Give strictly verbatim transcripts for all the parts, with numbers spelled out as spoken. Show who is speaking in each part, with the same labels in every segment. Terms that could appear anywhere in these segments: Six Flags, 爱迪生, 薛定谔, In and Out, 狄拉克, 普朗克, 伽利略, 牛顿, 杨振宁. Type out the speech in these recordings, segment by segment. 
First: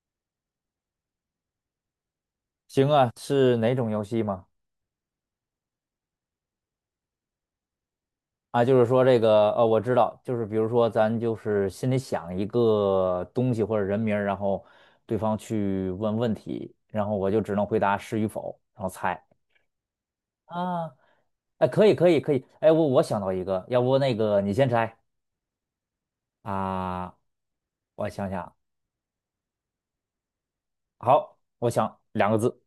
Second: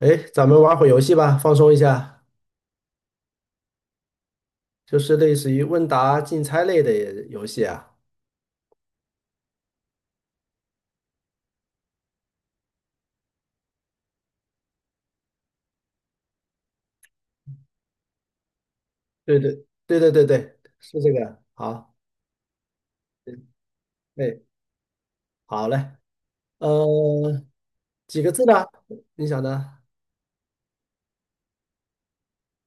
Speaker 1: 哎，咱们玩会游戏吧，放松一下，
Speaker 2: 行啊，是哪种游戏吗？
Speaker 1: 就是类似于问答竞猜类的游戏啊。
Speaker 2: 啊，就是说这个，呃，我知道，就是比如说咱就是心里想一个东西或者人名儿，然后对方去问问题，然后我就只能回答是与否，然后猜。
Speaker 1: 对对对对对对，
Speaker 2: 啊，
Speaker 1: 是这个。
Speaker 2: 哎，可以，
Speaker 1: 好，
Speaker 2: 可以，可以。哎，我我想到一
Speaker 1: 嗯
Speaker 2: 个，要不那
Speaker 1: 哎，
Speaker 2: 个你先猜
Speaker 1: 好嘞，
Speaker 2: 啊？
Speaker 1: 呃，
Speaker 2: 我
Speaker 1: 几
Speaker 2: 想
Speaker 1: 个字呢？
Speaker 2: 想，
Speaker 1: 你想呢？
Speaker 2: 好，我想两个字，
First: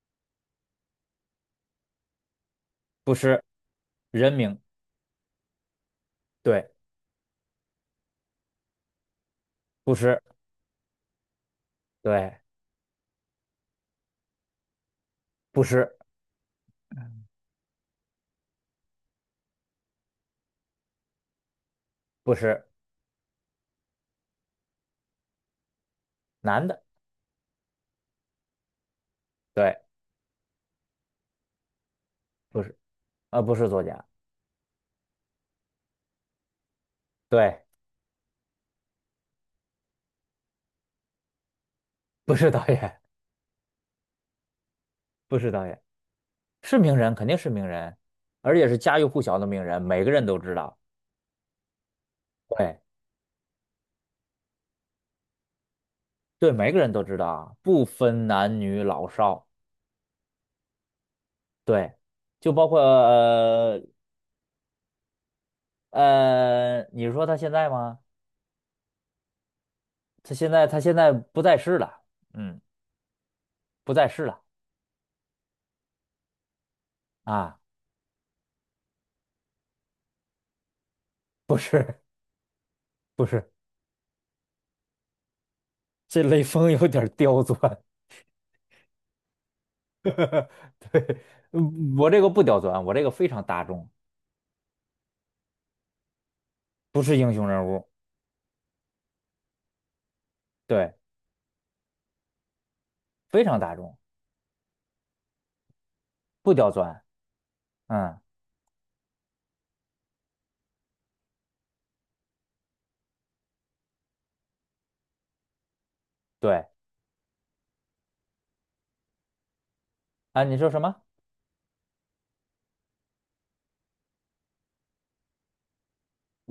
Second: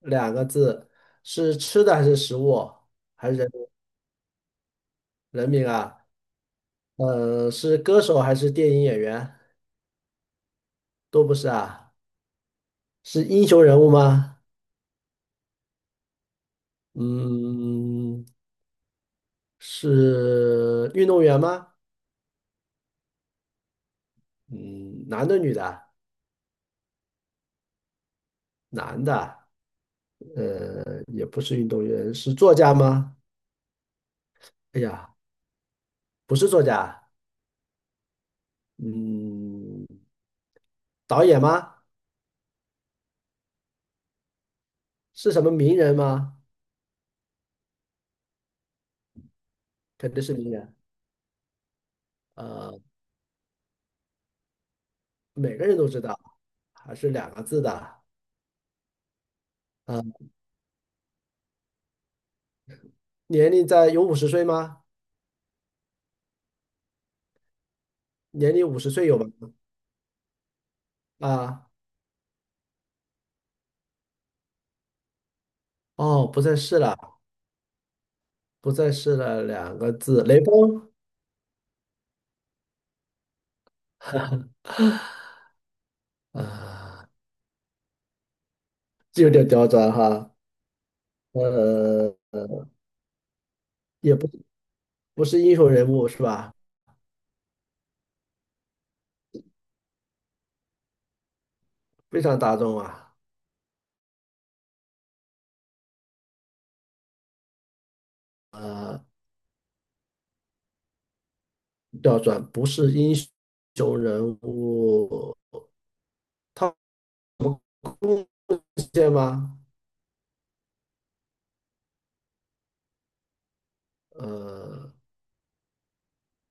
Speaker 1: 两个字，是吃的还是食物，
Speaker 2: 不
Speaker 1: 还是
Speaker 2: 是
Speaker 1: 人
Speaker 2: 人名，
Speaker 1: 人名啊？
Speaker 2: 对，
Speaker 1: 呃，是歌手还是电影演员？
Speaker 2: 不是，
Speaker 1: 都不是啊，
Speaker 2: 对，
Speaker 1: 是英雄人物吗？
Speaker 2: 不是，
Speaker 1: 嗯，是运动员吗？
Speaker 2: 不是
Speaker 1: 嗯，男的女的啊？
Speaker 2: 男的，
Speaker 1: 男的。
Speaker 2: 对，
Speaker 1: 呃，也不是运动员，是作
Speaker 2: 不
Speaker 1: 家
Speaker 2: 是，
Speaker 1: 吗？
Speaker 2: 呃，不是作家，
Speaker 1: 哎呀，不是作家，
Speaker 2: 对。
Speaker 1: 嗯，导演吗？
Speaker 2: 不是导演，
Speaker 1: 是
Speaker 2: 不
Speaker 1: 什
Speaker 2: 是
Speaker 1: 么
Speaker 2: 导
Speaker 1: 名
Speaker 2: 演，
Speaker 1: 人吗？
Speaker 2: 是名人，肯定是名人，而且是家喻户晓的名人，每个
Speaker 1: 肯定
Speaker 2: 人
Speaker 1: 是
Speaker 2: 都
Speaker 1: 名
Speaker 2: 知
Speaker 1: 人，
Speaker 2: 道。对
Speaker 1: 呃，每个人都知道，
Speaker 2: 对，每个人
Speaker 1: 还
Speaker 2: 都
Speaker 1: 是
Speaker 2: 知道
Speaker 1: 两个
Speaker 2: 啊，
Speaker 1: 字
Speaker 2: 不
Speaker 1: 的，
Speaker 2: 分男女老少。
Speaker 1: 呃，
Speaker 2: 对，就包括
Speaker 1: 年龄
Speaker 2: 呃
Speaker 1: 在有五十岁吗？
Speaker 2: 呃，你说他现在吗？
Speaker 1: 年龄五十岁有吗？
Speaker 2: 他现在他现在不在
Speaker 1: 啊，
Speaker 2: 世了，嗯，不在世了
Speaker 1: 哦，不再是了，
Speaker 2: 啊，
Speaker 1: 不再是了，两个字，雷锋
Speaker 2: 不是不是，这雷锋有点
Speaker 1: 啊，
Speaker 2: 儿刁钻，
Speaker 1: 这有点刁钻 哈，
Speaker 2: 对，嗯我
Speaker 1: 呃，
Speaker 2: 这个不刁钻，我这个非常大众，
Speaker 1: 也不不是英雄人物是吧？
Speaker 2: 不是英雄人物，对，
Speaker 1: 非常大众啊。
Speaker 2: 非常大众，不刁钻。嗯，
Speaker 1: 呃调转，不是英雄人物，
Speaker 2: 对
Speaker 1: 他贡献吗？
Speaker 2: 啊，你说什么？
Speaker 1: 呃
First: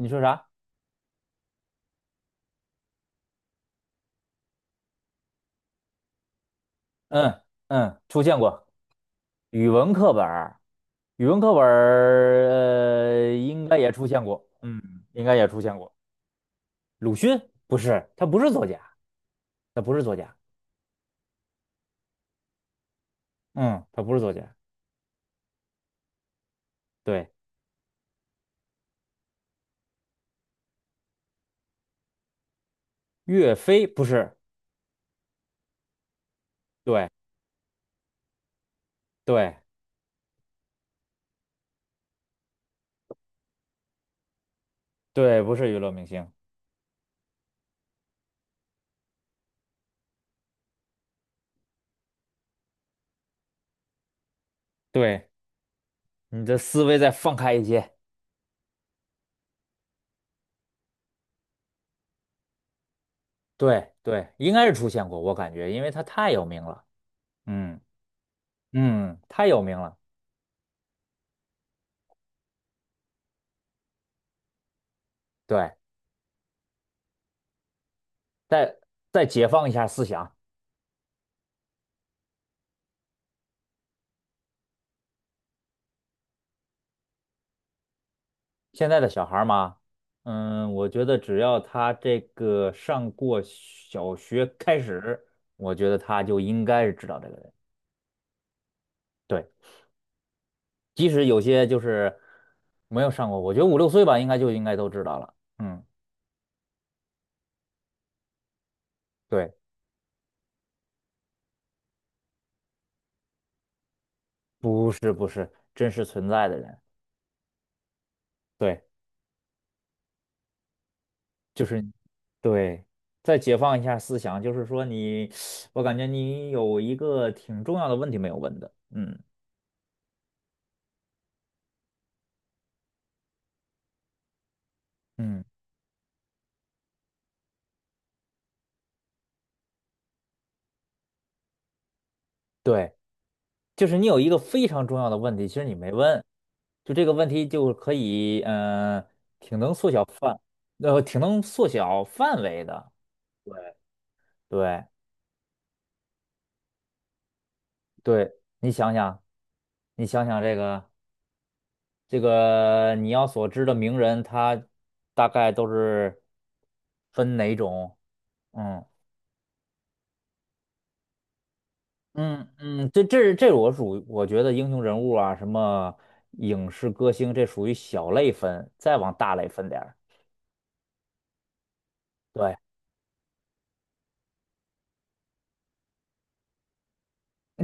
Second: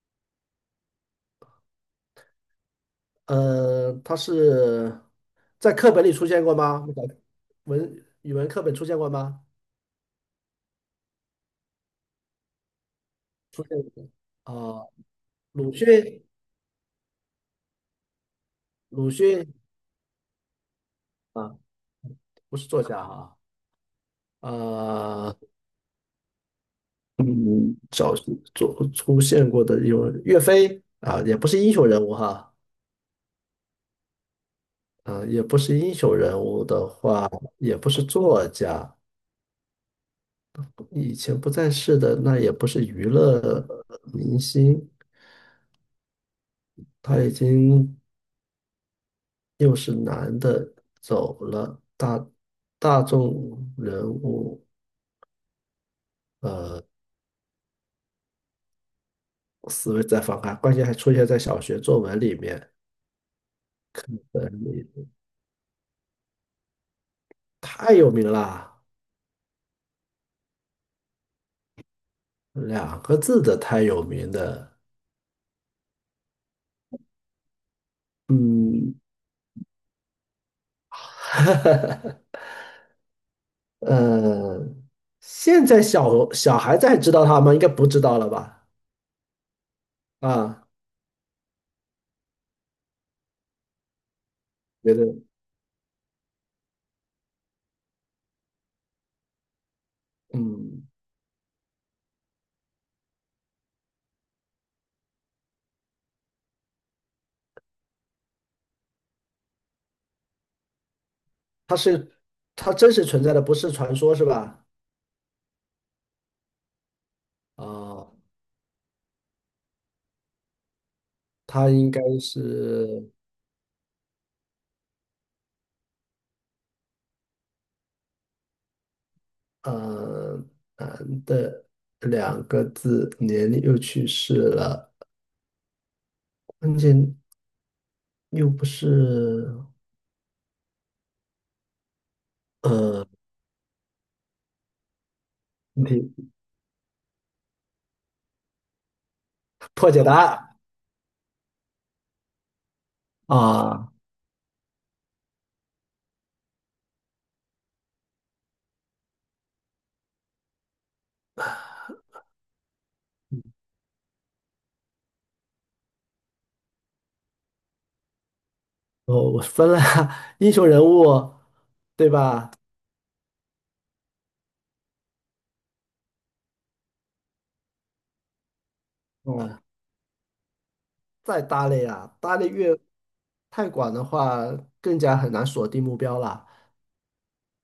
Speaker 2: 你说啥？
Speaker 1: 呃，他是在课本里出现过吗？
Speaker 2: 嗯嗯，
Speaker 1: 文
Speaker 2: 出
Speaker 1: 语
Speaker 2: 现
Speaker 1: 文课
Speaker 2: 过
Speaker 1: 本出现过吗？
Speaker 2: 语文课本儿，语文课本儿呃
Speaker 1: 出
Speaker 2: 应该
Speaker 1: 现
Speaker 2: 也出
Speaker 1: 过
Speaker 2: 现过，嗯，
Speaker 1: 啊，
Speaker 2: 应该也出
Speaker 1: 鲁
Speaker 2: 现过。
Speaker 1: 迅，
Speaker 2: 鲁迅不是，他不是作家，
Speaker 1: 鲁迅
Speaker 2: 他不是作家，
Speaker 1: 啊，不是作家啊，
Speaker 2: 嗯，他不是作家。
Speaker 1: 呃，
Speaker 2: 对，
Speaker 1: 嗯，找做出现过的有岳飞啊，也不是英雄人物哈，
Speaker 2: 岳飞不是，
Speaker 1: 啊，也不是英雄人物的
Speaker 2: 对
Speaker 1: 话，也不是作家，
Speaker 2: 对
Speaker 1: 以前不在世的那也不是娱乐呃明星，
Speaker 2: 对，不是娱乐明星。
Speaker 1: 他已经又是男的走了，大大众人物，
Speaker 2: 对，你的思
Speaker 1: 呃，
Speaker 2: 维再放开一些。
Speaker 1: 思维在放开，关键还出现在小学作文里面，
Speaker 2: 对对，应该是出
Speaker 1: 呃，
Speaker 2: 现过，我感觉，因为他太有名了。嗯
Speaker 1: 太有名了，
Speaker 2: 嗯，太有名了。
Speaker 1: 两个字的太有名的，
Speaker 2: 对。再
Speaker 1: 嗯，
Speaker 2: 再解放一下思想。
Speaker 1: 呃，现在小小孩子还知道他吗？应该不知道了吧？
Speaker 2: 现在的小孩儿嘛，
Speaker 1: 啊，
Speaker 2: 嗯，我觉得只要他这个上过小学开
Speaker 1: 觉得，
Speaker 2: 始，我觉得他就应该是知道这个人。对，
Speaker 1: 嗯。
Speaker 2: 即使有些就是没有上过，我觉得五六岁吧，应该就应该都知道了。嗯，对，
Speaker 1: 它真实存在的不是传说是吧？
Speaker 2: 不是不是真实存在的人，
Speaker 1: 啊、
Speaker 2: 对，就
Speaker 1: 它
Speaker 2: 是
Speaker 1: 应该
Speaker 2: 对。
Speaker 1: 是
Speaker 2: 再解放一下思想，就是说你，我感觉你有一个挺重要的问题没有问的，嗯
Speaker 1: 呃男的两个字，年龄又去世了，
Speaker 2: 嗯，
Speaker 1: 关键又不是
Speaker 2: 对。
Speaker 1: 呃
Speaker 2: 就是你有一个非常重要的问题，其实你
Speaker 1: 问
Speaker 2: 没问，
Speaker 1: 题
Speaker 2: 就这个问题就可以，嗯、挺能缩
Speaker 1: 破解
Speaker 2: 小
Speaker 1: 答
Speaker 2: 范，
Speaker 1: 案
Speaker 2: 呃，挺能缩小范围的。对，
Speaker 1: 啊，
Speaker 2: 对对，你想想，你想想这个这个你要所知的名人，他大概都是分哪种？嗯
Speaker 1: 我我分了 英雄人物对
Speaker 2: 嗯
Speaker 1: 吧？
Speaker 2: 嗯，这这这我属于我觉得英雄人物啊，什么影视歌星，这属于小类分，再往大
Speaker 1: 嗯，
Speaker 2: 类
Speaker 1: 啊
Speaker 2: 分点儿。
Speaker 1: 再搭类啊，搭类
Speaker 2: 对。
Speaker 1: 越太广的话，更加很难锁定目标了。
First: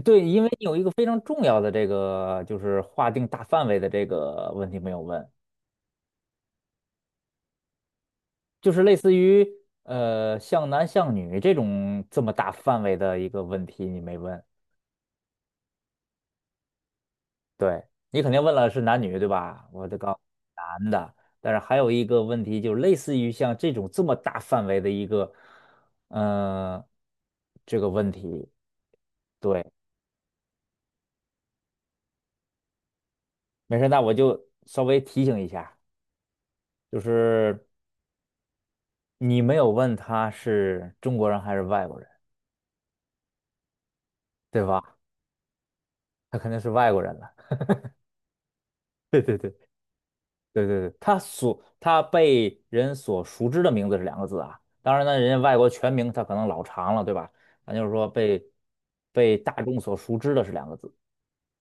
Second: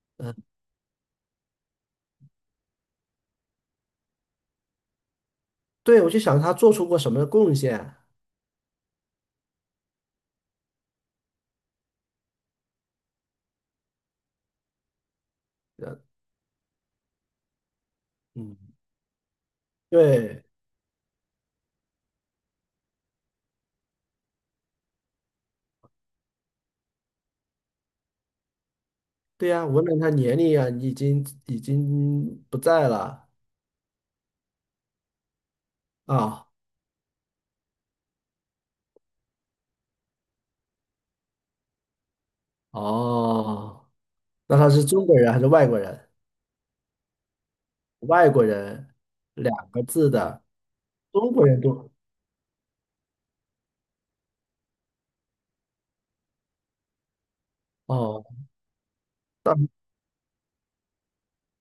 Speaker 2: 对，
Speaker 1: 嗯，
Speaker 2: 因为你有一个非常重要的这个，就是划定大范围的这个问题没有问，
Speaker 1: 对，我就想他做出过什么贡献。
Speaker 2: 就是类似于呃像男像女这种这么大范围的一个问题你没问，
Speaker 1: 呃
Speaker 2: 对你肯定问了
Speaker 1: 嗯。
Speaker 2: 是男女对吧？我就告诉
Speaker 1: 对
Speaker 2: 你男的，但是还有一个问题就是类似于像这种这么大范围的一个嗯、呃这个问题，
Speaker 1: 对
Speaker 2: 对，
Speaker 1: 呀，无论他年龄啊，已经已经不在了
Speaker 2: 没事，那我就稍微提醒一下，
Speaker 1: 啊。
Speaker 2: 就是你没有问他是中国人还是外国人。
Speaker 1: 哦，那
Speaker 2: 对
Speaker 1: 他是
Speaker 2: 吧？
Speaker 1: 中国人还是外国人？
Speaker 2: 他肯定是外国人了。
Speaker 1: 外国人
Speaker 2: 对对对
Speaker 1: 两个字的，
Speaker 2: 对对对，他
Speaker 1: 中国人
Speaker 2: 所
Speaker 1: 都
Speaker 2: 他被人所熟知的名字是两个字啊。当然呢，人家外国全名他可能老长了，对吧？咱就是说
Speaker 1: 哦，
Speaker 2: 被被大
Speaker 1: 但
Speaker 2: 众所熟知的是两个字。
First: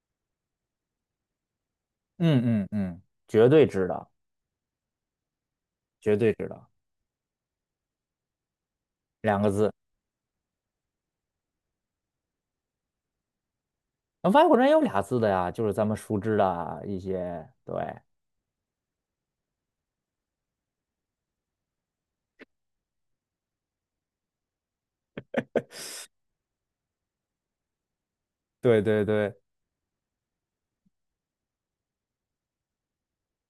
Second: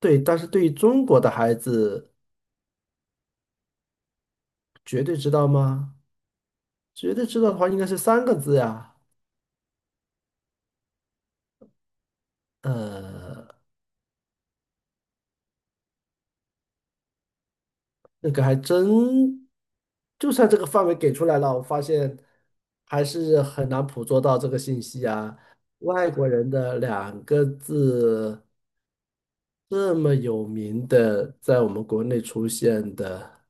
Speaker 1: 对，但是对于中国的孩子，
Speaker 2: 嗯嗯嗯，绝对知道，
Speaker 1: 绝对知道吗？
Speaker 2: 绝对知道，
Speaker 1: 绝对知道的话，应该是三个字呀。
Speaker 2: 两个字。
Speaker 1: 呃，
Speaker 2: 那外国人也有俩字的呀，就是咱们熟知的啊一些。对
Speaker 1: 那个还真，就算这个范围给出来了，我发现还是很难捕捉到这个信息啊。外国人的两个字
Speaker 2: 对对对
Speaker 1: 这么有名的，在我们国内出现的，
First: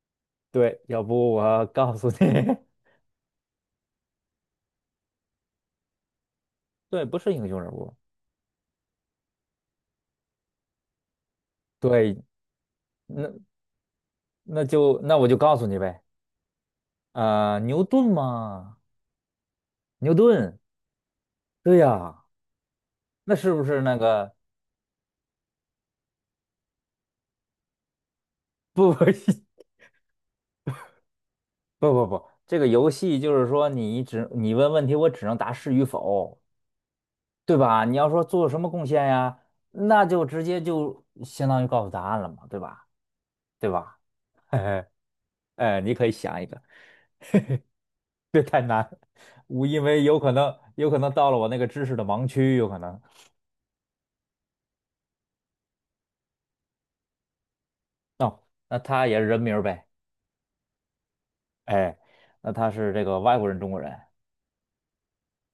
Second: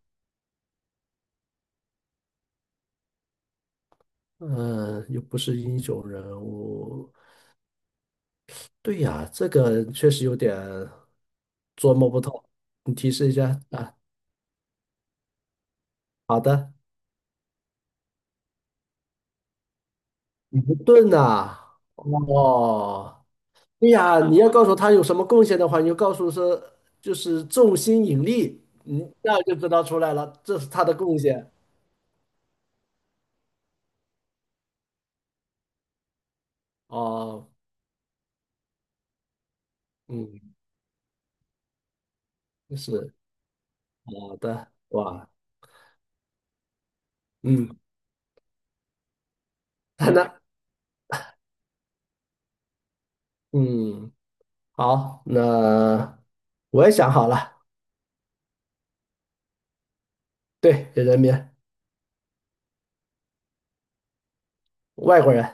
Speaker 2: 对，要不我告诉你，
Speaker 1: 嗯、又不是英雄人
Speaker 2: 对，
Speaker 1: 物，
Speaker 2: 不是英雄人物。
Speaker 1: 对呀，这个确实有点琢磨
Speaker 2: 对，
Speaker 1: 不透。你提示
Speaker 2: 那
Speaker 1: 一下啊？
Speaker 2: 那就那我就告诉你呗。
Speaker 1: 好的，
Speaker 2: 呃，牛顿吗？牛顿，
Speaker 1: 尼克顿呐，
Speaker 2: 对呀，
Speaker 1: 哦。
Speaker 2: 那是不是
Speaker 1: 对
Speaker 2: 那
Speaker 1: 呀，
Speaker 2: 个？
Speaker 1: 你要告诉他有什么贡献的话，你就告诉说就是重心引力，
Speaker 2: 不不
Speaker 1: 嗯，那就知道出来了，这是他的贡献。
Speaker 2: 不不不，这个游戏就是说你只你问问题，我只能答是与否，
Speaker 1: 哦，
Speaker 2: 对吧？你要说做什么贡献呀，那就直
Speaker 1: 嗯，
Speaker 2: 接就相当于告诉答案了嘛，对吧？
Speaker 1: 是
Speaker 2: 对吧？
Speaker 1: 好
Speaker 2: 嘿
Speaker 1: 的，
Speaker 2: 嘿，
Speaker 1: 哇，
Speaker 2: 哎，你可以想一个，
Speaker 1: 嗯，
Speaker 2: 别太难，我因为 有可
Speaker 1: 那
Speaker 2: 能有可能到了我那个知识的盲区，有可能。
Speaker 1: 嗯，好，那我也想好了，
Speaker 2: 那他也是人名儿呗，
Speaker 1: 对，人民，
Speaker 2: 哎，那他是这个外国人、中国人，
Speaker 1: 外国人，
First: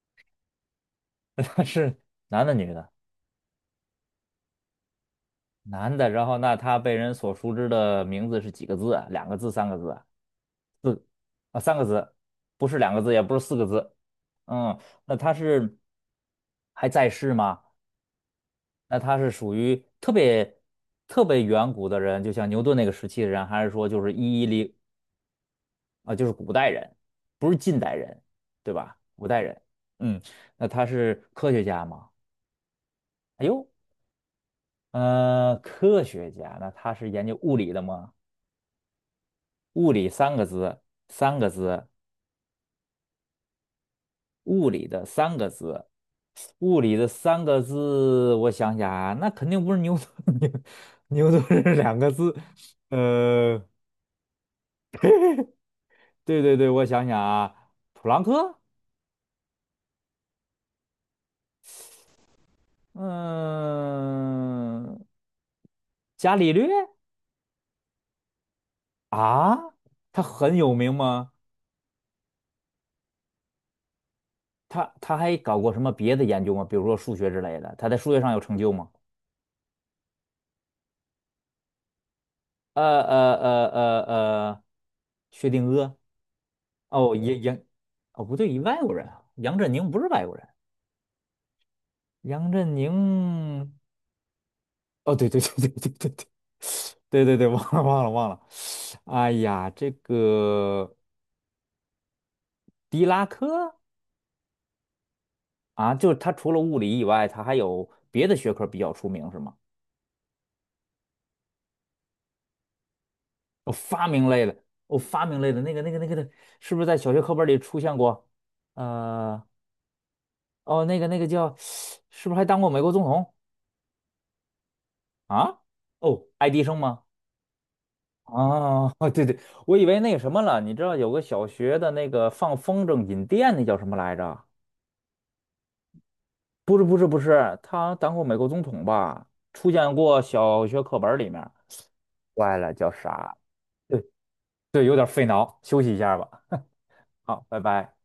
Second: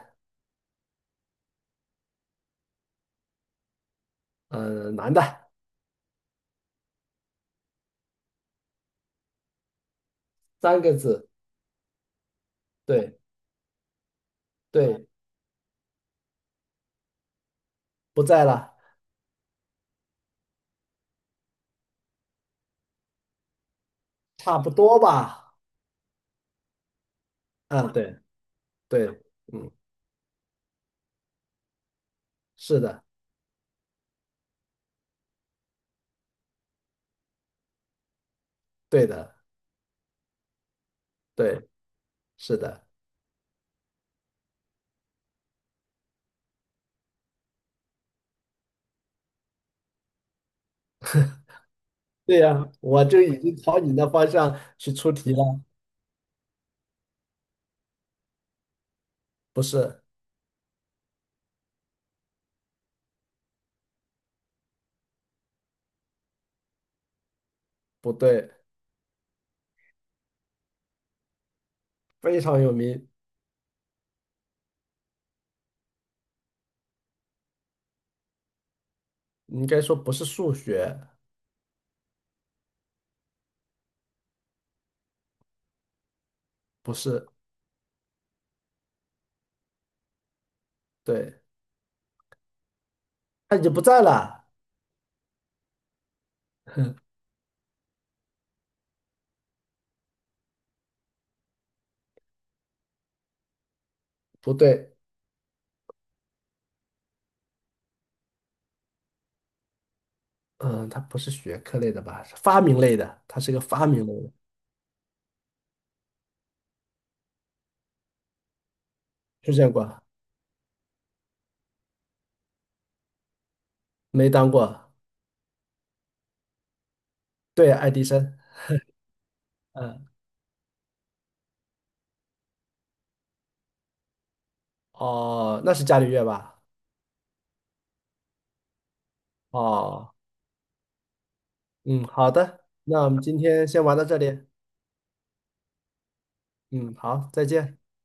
Speaker 2: 他是男的女的？
Speaker 1: 呃，男的，
Speaker 2: 男的，然后那他被人所熟知的名字是几个字啊？两个字，三个字啊？
Speaker 1: 三个
Speaker 2: 四
Speaker 1: 字，
Speaker 2: 啊，三个字，不是两个字，
Speaker 1: 对
Speaker 2: 也不是四个字。嗯，
Speaker 1: 对，
Speaker 2: 那他是还在世吗？
Speaker 1: 不在了，
Speaker 2: 那他是属于特别特别远古的人，就像牛顿那个时期的人，还是说就是一一
Speaker 1: 差不
Speaker 2: 零
Speaker 1: 多吧，
Speaker 2: 啊，就是古代人，不是近
Speaker 1: 嗯，
Speaker 2: 代
Speaker 1: 对
Speaker 2: 人，对吧？
Speaker 1: 对，
Speaker 2: 古代人，
Speaker 1: 嗯，
Speaker 2: 嗯，那他是科学家吗？
Speaker 1: 是的，
Speaker 2: 哎呦，呃，科学家，那他是研究物理的吗？
Speaker 1: 对的，
Speaker 2: 物理三个字，三个
Speaker 1: 对，
Speaker 2: 字，
Speaker 1: 是的。
Speaker 2: 物理的三个字，物理的三个字，我想想啊，那肯定不是牛顿，牛牛顿是两个字，
Speaker 1: 对呀，我就已经
Speaker 2: 呃，
Speaker 1: 朝你那方向去出题了。
Speaker 2: 对对对，我想想啊，普朗克，
Speaker 1: 不是，
Speaker 2: 嗯，伽利略
Speaker 1: 不对，
Speaker 2: 啊，他很有名吗？
Speaker 1: 非常有名，
Speaker 2: 他他还搞过什么别的研究吗？比如说数学之类的，他在数学上有成就吗？
Speaker 1: 你应该说不是数学，
Speaker 2: 呃呃呃呃呃，薛定谔。
Speaker 1: 不
Speaker 2: 哦，
Speaker 1: 是，
Speaker 2: 杨杨，哦不对，外国人啊，杨振宁不是外国人，
Speaker 1: 对，
Speaker 2: 杨振
Speaker 1: 他
Speaker 2: 宁，
Speaker 1: 已经不在了。
Speaker 2: 哦对对对对对对对，对对对，忘了忘了忘了，哎呀，这个狄拉克
Speaker 1: 不对，
Speaker 2: 啊，就是他除了物理以外，他还有别的学科比较出名是吗？
Speaker 1: 嗯，他不是学科类的吧？是发明类的，他是个
Speaker 2: 哦，
Speaker 1: 发明
Speaker 2: 发
Speaker 1: 类
Speaker 2: 明
Speaker 1: 的，
Speaker 2: 类的，哦，发明类的那个那个那个的，是不是在小学课本里出现过？呃，
Speaker 1: 出现过，
Speaker 2: 哦，那个那个叫，是不是还当过美国总统
Speaker 1: 没当过。
Speaker 2: 啊？哦，爱迪生吗？
Speaker 1: 对，爱迪生，
Speaker 2: 啊，对对，我以为
Speaker 1: 嗯，
Speaker 2: 那个什么了，你知道有个小学的那个放风筝引电，那叫什么来着？
Speaker 1: 哦，那是伽利略吧？
Speaker 2: 不是不是不是，他当过美国总统吧？出现
Speaker 1: 哦，
Speaker 2: 过小学课本里面，
Speaker 1: 嗯，好
Speaker 2: 坏
Speaker 1: 的，
Speaker 2: 了，叫
Speaker 1: 那我们
Speaker 2: 啥？
Speaker 1: 今天先玩
Speaker 2: 对
Speaker 1: 到这里，
Speaker 2: 对，有点费脑，休息一下吧。
Speaker 1: 嗯，好，再
Speaker 2: 好，拜
Speaker 1: 见。
Speaker 2: 拜。